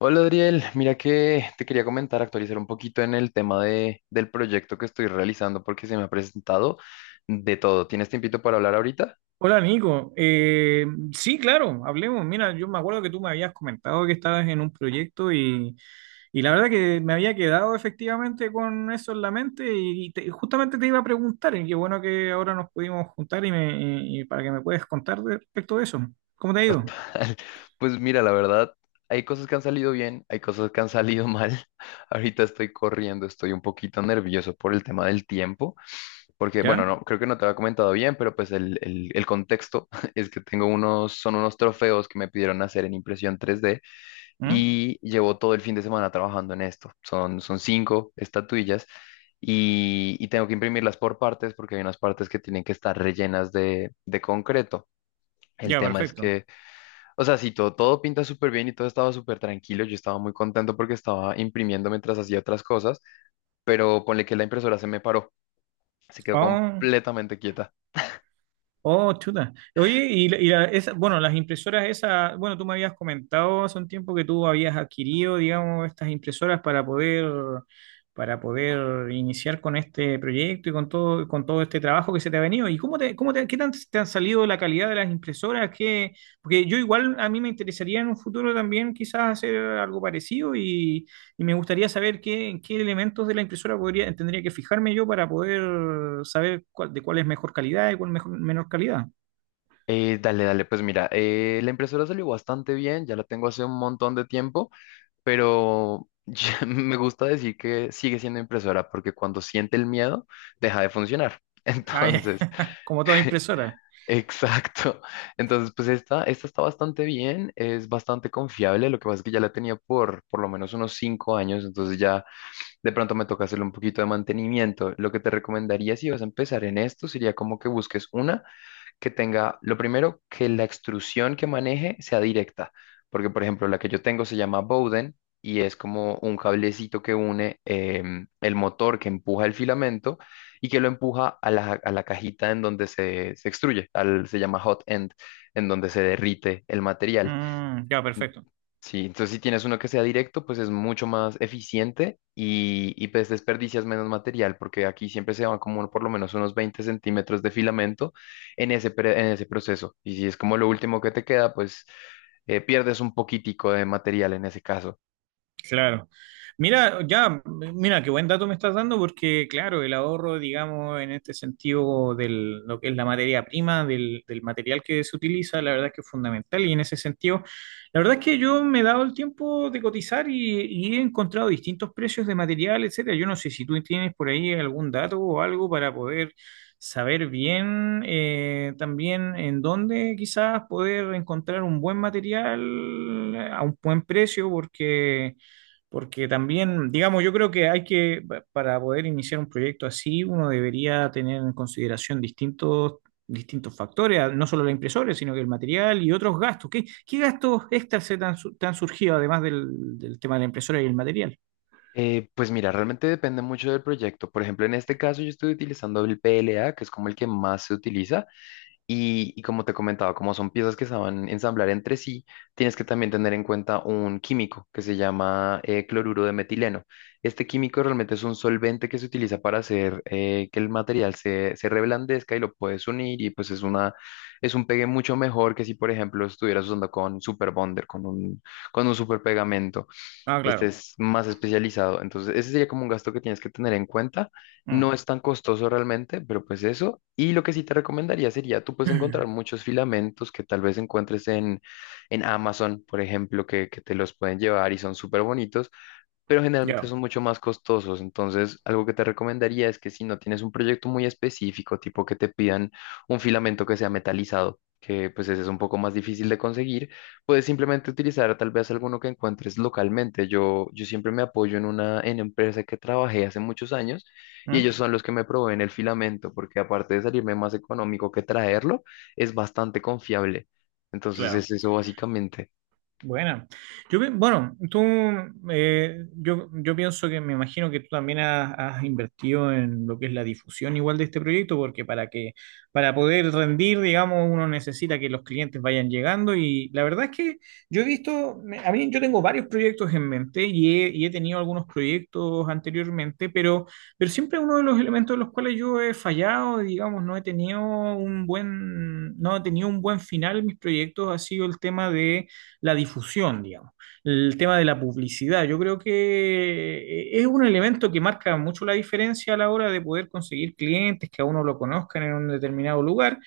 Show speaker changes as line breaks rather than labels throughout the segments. Hola Adriel, mira que te quería comentar, actualizar un poquito en el tema del proyecto que estoy realizando porque se me ha presentado de todo. ¿Tienes tiempito para hablar ahorita?
Hola Nico. Sí, claro, hablemos. Mira, yo me acuerdo que tú me habías comentado que estabas en un proyecto y la verdad que me había quedado efectivamente con eso en la mente y, justamente te iba a preguntar y qué bueno que ahora nos pudimos juntar y para que me puedas contar respecto de eso. ¿Cómo te ha ido?
Total. Pues mira, la verdad, hay cosas que han salido bien, hay cosas que han salido mal. Ahorita estoy corriendo, estoy un poquito nervioso por el tema del tiempo, porque bueno,
¿Ya?
no, creo que no te había comentado bien, pero pues el contexto es que tengo unos, son unos trofeos que me pidieron hacer en impresión 3D
¿Mm?
y llevo todo el fin de semana trabajando en esto. Son cinco estatuillas y tengo que imprimirlas por partes porque hay unas partes que tienen que estar rellenas de concreto. El
Ya,
tema es
perfecto.
que, o sea, si todo pinta súper bien y todo estaba súper tranquilo, yo estaba muy contento porque estaba imprimiendo mientras hacía otras cosas, pero ponle que la impresora se me paró, se quedó
Ah,
completamente quieta.
oh, chuta. Oye, bueno, las impresoras esas, bueno, tú me habías comentado hace un tiempo que tú habías adquirido, digamos, estas impresoras para poder iniciar con este proyecto y con todo este trabajo que se te ha venido. ¿Y cómo te, qué tan te han salido la calidad de las impresoras? ¿Porque yo igual a mí me interesaría en un futuro también quizás hacer algo parecido y me gustaría saber en qué elementos de la impresora podría, tendría que fijarme yo para poder saber de cuál es mejor calidad y cuál mejor, menor calidad?
Pues mira, la impresora salió bastante bien, ya la tengo hace un montón de tiempo, pero me gusta decir que sigue siendo impresora porque cuando siente el miedo, deja de funcionar.
Ah, ya.
Entonces,
Como toda impresora.
exacto. Entonces, pues esta está bastante bien, es bastante confiable. Lo que pasa es que ya la tenía por lo menos unos 5 años, entonces ya de pronto me toca hacerle un poquito de mantenimiento. Lo que te recomendaría si vas a empezar en esto sería como que busques una que tenga, lo primero, que la extrusión que maneje sea directa, porque por ejemplo la que yo tengo se llama Bowden y es como un cablecito que une el motor que empuja el filamento y que lo empuja a a la cajita en donde se extruye, al, se llama hot end, en donde se derrite el material.
Mm, ya,
Mm,
perfecto.
Sí, entonces si tienes uno que sea directo, pues es mucho más eficiente y pues desperdicias menos material, porque aquí siempre se van como por lo menos unos 20 centímetros de filamento en en ese proceso. Y si es como lo último que te queda, pues pierdes un poquitico de material en ese caso.
Claro. Mira, qué buen dato me estás dando porque, claro, el ahorro, digamos, en este sentido de lo que es la materia prima, del material que se utiliza, la verdad es que es fundamental y en ese sentido, la verdad es que yo me he dado el tiempo de cotizar y he encontrado distintos precios de material, etcétera. Yo no sé si tú tienes por ahí algún dato o algo para poder saber bien, también en dónde quizás poder encontrar un buen material a un buen precio porque... Porque también, digamos, yo creo que hay que, para poder iniciar un proyecto así, uno debería tener en consideración distintos factores, ah, no solo la impresora, sino que el material y otros gastos. ¿Qué gastos extras se te han, te han surgido además del tema de la impresora y el material?
Pues mira, realmente depende mucho del proyecto. Por ejemplo, en este caso yo estoy utilizando el PLA, que es como el que más se utiliza. Y como te comentaba, como son piezas que se van a ensamblar entre sí, tienes que también tener en cuenta un químico que se llama cloruro de metileno. Este químico realmente es un solvente que se utiliza para hacer que el material se reblandezca y lo puedes unir y pues es una, es un pegue mucho mejor que si, por ejemplo, estuvieras usando con super bonder, con un super pegamento.
Ah,
Este
claro.
es más especializado. Entonces, ese sería como un gasto que tienes que tener en cuenta. No
Mm.
es tan costoso realmente, pero pues eso. Y lo que sí te recomendaría sería, tú puedes encontrar muchos filamentos que tal vez encuentres en Amazon, por ejemplo, que te los pueden llevar y son súper bonitos, pero generalmente
Ya.
son mucho más costosos. Entonces, algo que te recomendaría es que si no tienes un proyecto muy específico, tipo que te pidan un filamento que sea metalizado, que pues ese es un poco más difícil de conseguir, puedes simplemente utilizar tal vez alguno que encuentres localmente. Yo siempre me apoyo en una en empresa que trabajé hace muchos años y
Mm,
ellos son los que me proveen el filamento, porque aparte de salirme más económico que traerlo, es bastante confiable. Entonces es
claro.
eso básicamente.
Buena. Bueno, tú, yo pienso que me imagino que tú también has invertido en lo que es la difusión igual de este proyecto, porque para poder rendir, digamos, uno necesita que los clientes vayan llegando y la verdad es que yo he visto, a mí yo tengo varios proyectos en mente y he tenido algunos proyectos anteriormente, pero siempre uno de los elementos en los cuales yo he fallado, digamos, no he tenido un buen final en mis proyectos ha sido el tema de la difusión, digamos. El tema de la publicidad, yo creo que, es un elemento que marca mucho la diferencia a la hora de poder conseguir clientes que a uno lo conozcan en un determinado lugar.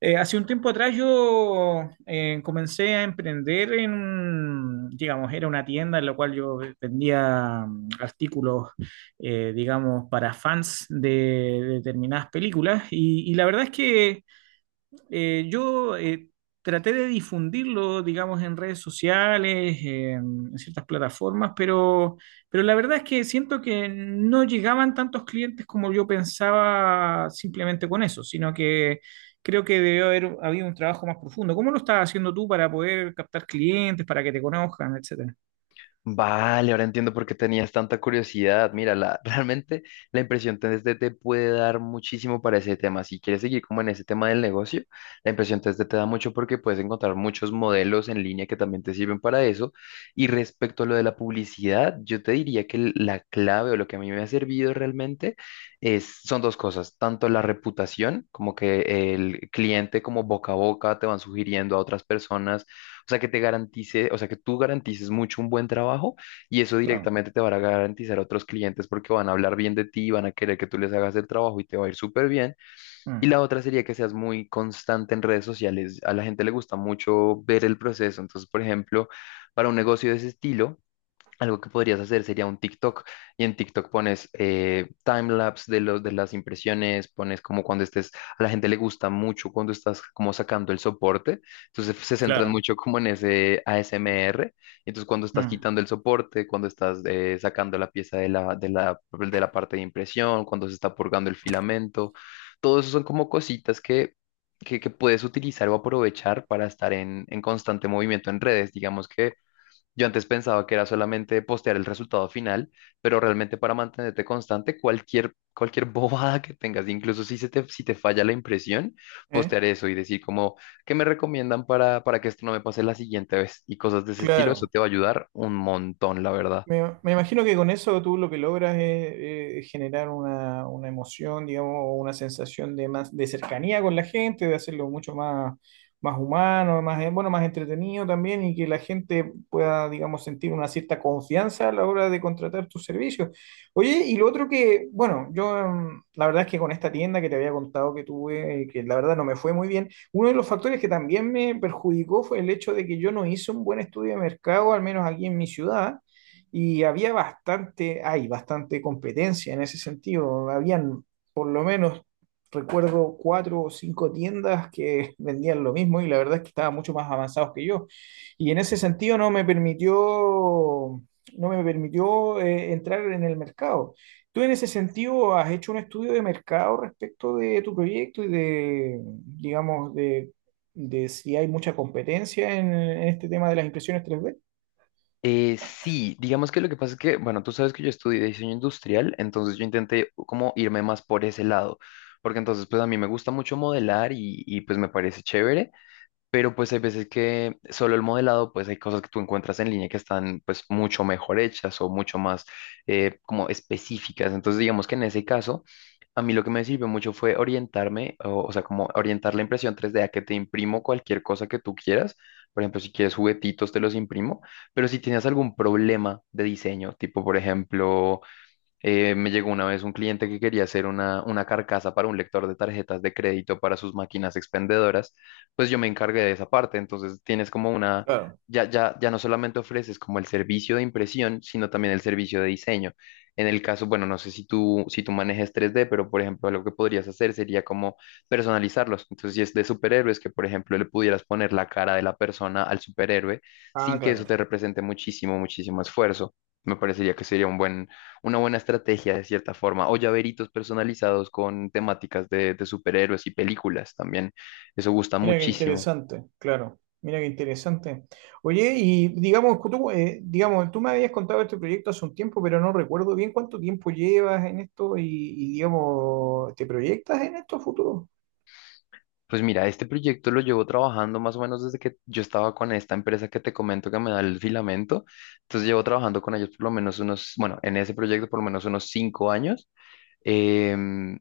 Hace un tiempo atrás yo, comencé a emprender en, digamos, era una tienda en la cual yo vendía, artículos, digamos, para fans de determinadas películas y la verdad es que, yo, traté de difundirlo, digamos, en redes sociales, en ciertas plataformas, pero la verdad es que siento que no llegaban tantos clientes como yo pensaba simplemente con eso, sino que creo que debió haber habido un trabajo más profundo. ¿Cómo lo estás haciendo tú para poder captar clientes, para que te conozcan, etcétera?
Vale, ahora entiendo por qué tenías tanta curiosidad. Mira, la, realmente la impresión 3D te puede dar muchísimo para ese tema. Si quieres seguir como en ese tema del negocio, la impresión 3D te da mucho porque puedes encontrar muchos modelos en línea que también te sirven para eso. Y respecto a lo de la publicidad, yo te diría que la clave o lo que a mí me ha servido realmente es, son dos cosas, tanto la reputación, como que el cliente como boca a boca te van sugiriendo a otras personas, o sea, que te garantice, o sea, que tú garantices mucho un buen trabajo y eso
Claro.
directamente te va a garantizar a otros clientes porque van a hablar bien de ti, van a querer que tú les hagas el trabajo y te va a ir súper bien. Y
Mm,
la otra sería que seas muy constante en redes sociales. A la gente le gusta mucho ver el proceso. Entonces, por ejemplo, para un negocio de ese estilo, algo que podrías hacer sería un TikTok y en TikTok pones timelapse de, los de las impresiones, pones como cuando estés, a la gente le gusta mucho cuando estás como sacando el soporte, entonces se centran
claro.
mucho como en ese ASMR, entonces cuando estás
Mm.
quitando el soporte, cuando estás sacando la pieza de de la parte de impresión, cuando se está purgando el filamento, todo eso son como cositas que... que puedes utilizar o aprovechar para estar en constante movimiento en redes. Digamos que yo antes pensaba que era solamente postear el resultado final, pero realmente para mantenerte constante, cualquier bobada que tengas, incluso si te falla la impresión,
¿Eh?
postear eso y decir como, ¿qué me recomiendan para que esto no me pase la siguiente vez? Y cosas de ese estilo, eso
Claro.
te va a ayudar un montón, la verdad.
Me imagino que con eso tú lo que logras es, generar una, emoción, digamos, o una sensación de más de cercanía con la gente, de hacerlo mucho más humano, más, bueno, más entretenido también, y que la gente pueda, digamos, sentir una cierta confianza a la hora de contratar tus servicios. Oye, y lo otro que, bueno, yo, la verdad es que con esta tienda que te había contado que tuve, que la verdad no me fue muy bien, uno de los factores que también me perjudicó fue el hecho de que yo no hice un buen estudio de mercado, al menos aquí en mi ciudad y había bastante, hay bastante competencia en ese sentido. Habían por lo menos, recuerdo, cuatro o cinco tiendas que vendían lo mismo y la verdad es que estaban mucho más avanzados que yo. Y en ese sentido no me permitió, entrar en el mercado. ¿Tú en ese sentido has hecho un estudio de mercado respecto de tu proyecto y de, digamos, de, si hay mucha competencia en este tema de las impresiones 3D?
Sí, digamos que lo que pasa es que, bueno, tú sabes que yo estudié diseño industrial, entonces yo intenté como irme más por ese lado, porque entonces pues a mí me gusta mucho modelar y pues me parece chévere, pero pues hay veces que solo el modelado, pues hay cosas que tú encuentras en línea que están pues mucho mejor hechas o mucho más como específicas. Entonces digamos que en ese caso, a mí lo que me sirvió mucho fue orientarme, o sea, como orientar la impresión 3D a que te imprimo cualquier cosa que tú quieras. Por ejemplo, si quieres juguetitos, te los imprimo, pero si tienes algún problema de diseño, tipo, por ejemplo, me llegó una vez un cliente que quería hacer una carcasa para un lector de tarjetas de crédito para sus máquinas expendedoras, pues yo me encargué de esa parte, entonces tienes como una,
Claro.
ya no solamente ofreces como el servicio de impresión, sino también el servicio de diseño. En el caso, bueno, no sé si tú manejes 3D, pero por ejemplo, lo que podrías hacer sería como personalizarlos. Entonces, si es de superhéroes, que por ejemplo le pudieras poner la cara de la persona al superhéroe
Ah,
sin que
claro.
eso te represente muchísimo, muchísimo esfuerzo. Me parecería que sería un buen una buena estrategia de cierta forma, o llaveritos personalizados con temáticas de superhéroes y películas también. Eso gusta
Mira qué
muchísimo.
interesante, claro. Mira qué interesante. Oye, y digamos, tú me habías contado este proyecto hace un tiempo, pero no recuerdo bien cuánto tiempo llevas en esto y, digamos, ¿te proyectas en esto a futuro?
Pues mira, este proyecto lo llevo trabajando más o menos desde que yo estaba con esta empresa que te comento que me da el filamento. Entonces llevo trabajando con ellos por lo menos unos, bueno, en ese proyecto por lo menos unos 5 años. Em,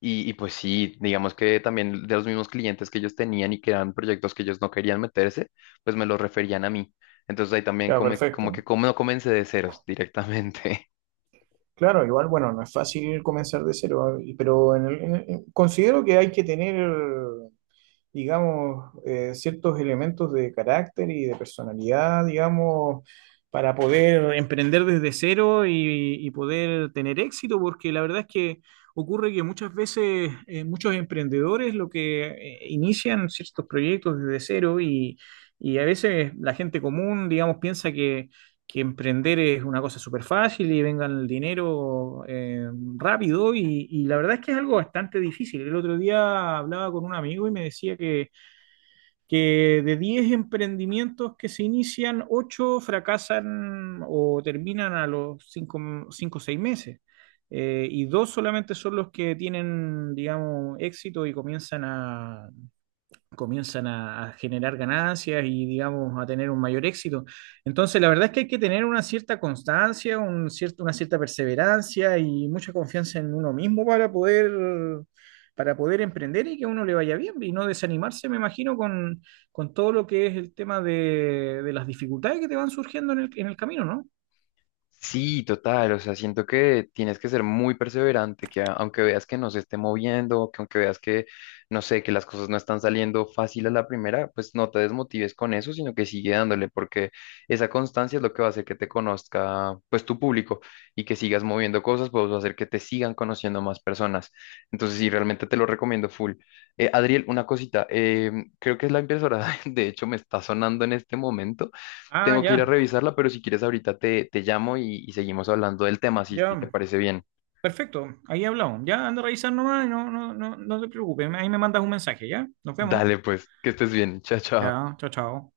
Y pues sí, digamos que también de los mismos clientes que ellos tenían y que eran proyectos que ellos no querían meterse, pues me los referían a mí. Entonces ahí también
Ya, perfecto.
como no comencé de ceros directamente.
Claro, igual, bueno, no es fácil comenzar de cero, pero considero que hay que tener, digamos, ciertos elementos de carácter y de personalidad, digamos, para poder emprender desde cero y poder tener éxito, porque la verdad es que ocurre que muchas veces, muchos emprendedores lo que, inician ciertos proyectos desde cero y a veces la gente común, digamos, piensa que emprender es una cosa súper fácil y vengan el dinero, rápido y la verdad es que es algo bastante difícil. El otro día hablaba con un amigo y me decía que, de 10 emprendimientos que se inician, 8 fracasan o terminan a los 5 o 6 meses. Y dos solamente son los que tienen, digamos, éxito y comienzan a generar ganancias y, digamos, a tener un mayor éxito. Entonces, la verdad es que hay que tener una cierta constancia, un cierto, una cierta perseverancia y mucha confianza en uno mismo para poder emprender y que a uno le vaya bien y no desanimarse, me imagino, con todo lo que es el tema de las dificultades que te van surgiendo en el camino, ¿no?
Sí, total, o sea, siento que tienes que ser muy perseverante, que aunque veas que no se esté moviendo, que aunque veas que, no sé, que las cosas no están saliendo fácil a la primera, pues no te desmotives con eso, sino que sigue dándole, porque esa constancia es lo que va a hacer que te conozca, pues, tu público y que sigas moviendo cosas, pues va a hacer que te sigan conociendo más personas. Entonces, sí, realmente te lo recomiendo full. Adriel, una cosita, creo que es la impresora, de hecho, me está sonando en este momento,
Ah,
tengo que ir a
ya,
revisarla, pero si quieres ahorita te llamo y seguimos hablando del tema, si te
ya.
parece bien.
Perfecto, ahí hablamos. Ya anda a revisar nomás, y no, no, no, no te preocupes. Ahí me mandas un mensaje, ¿ya? Nos vemos.
Dale, pues, que estés bien. Chao, chao.
Ya, chao, chao.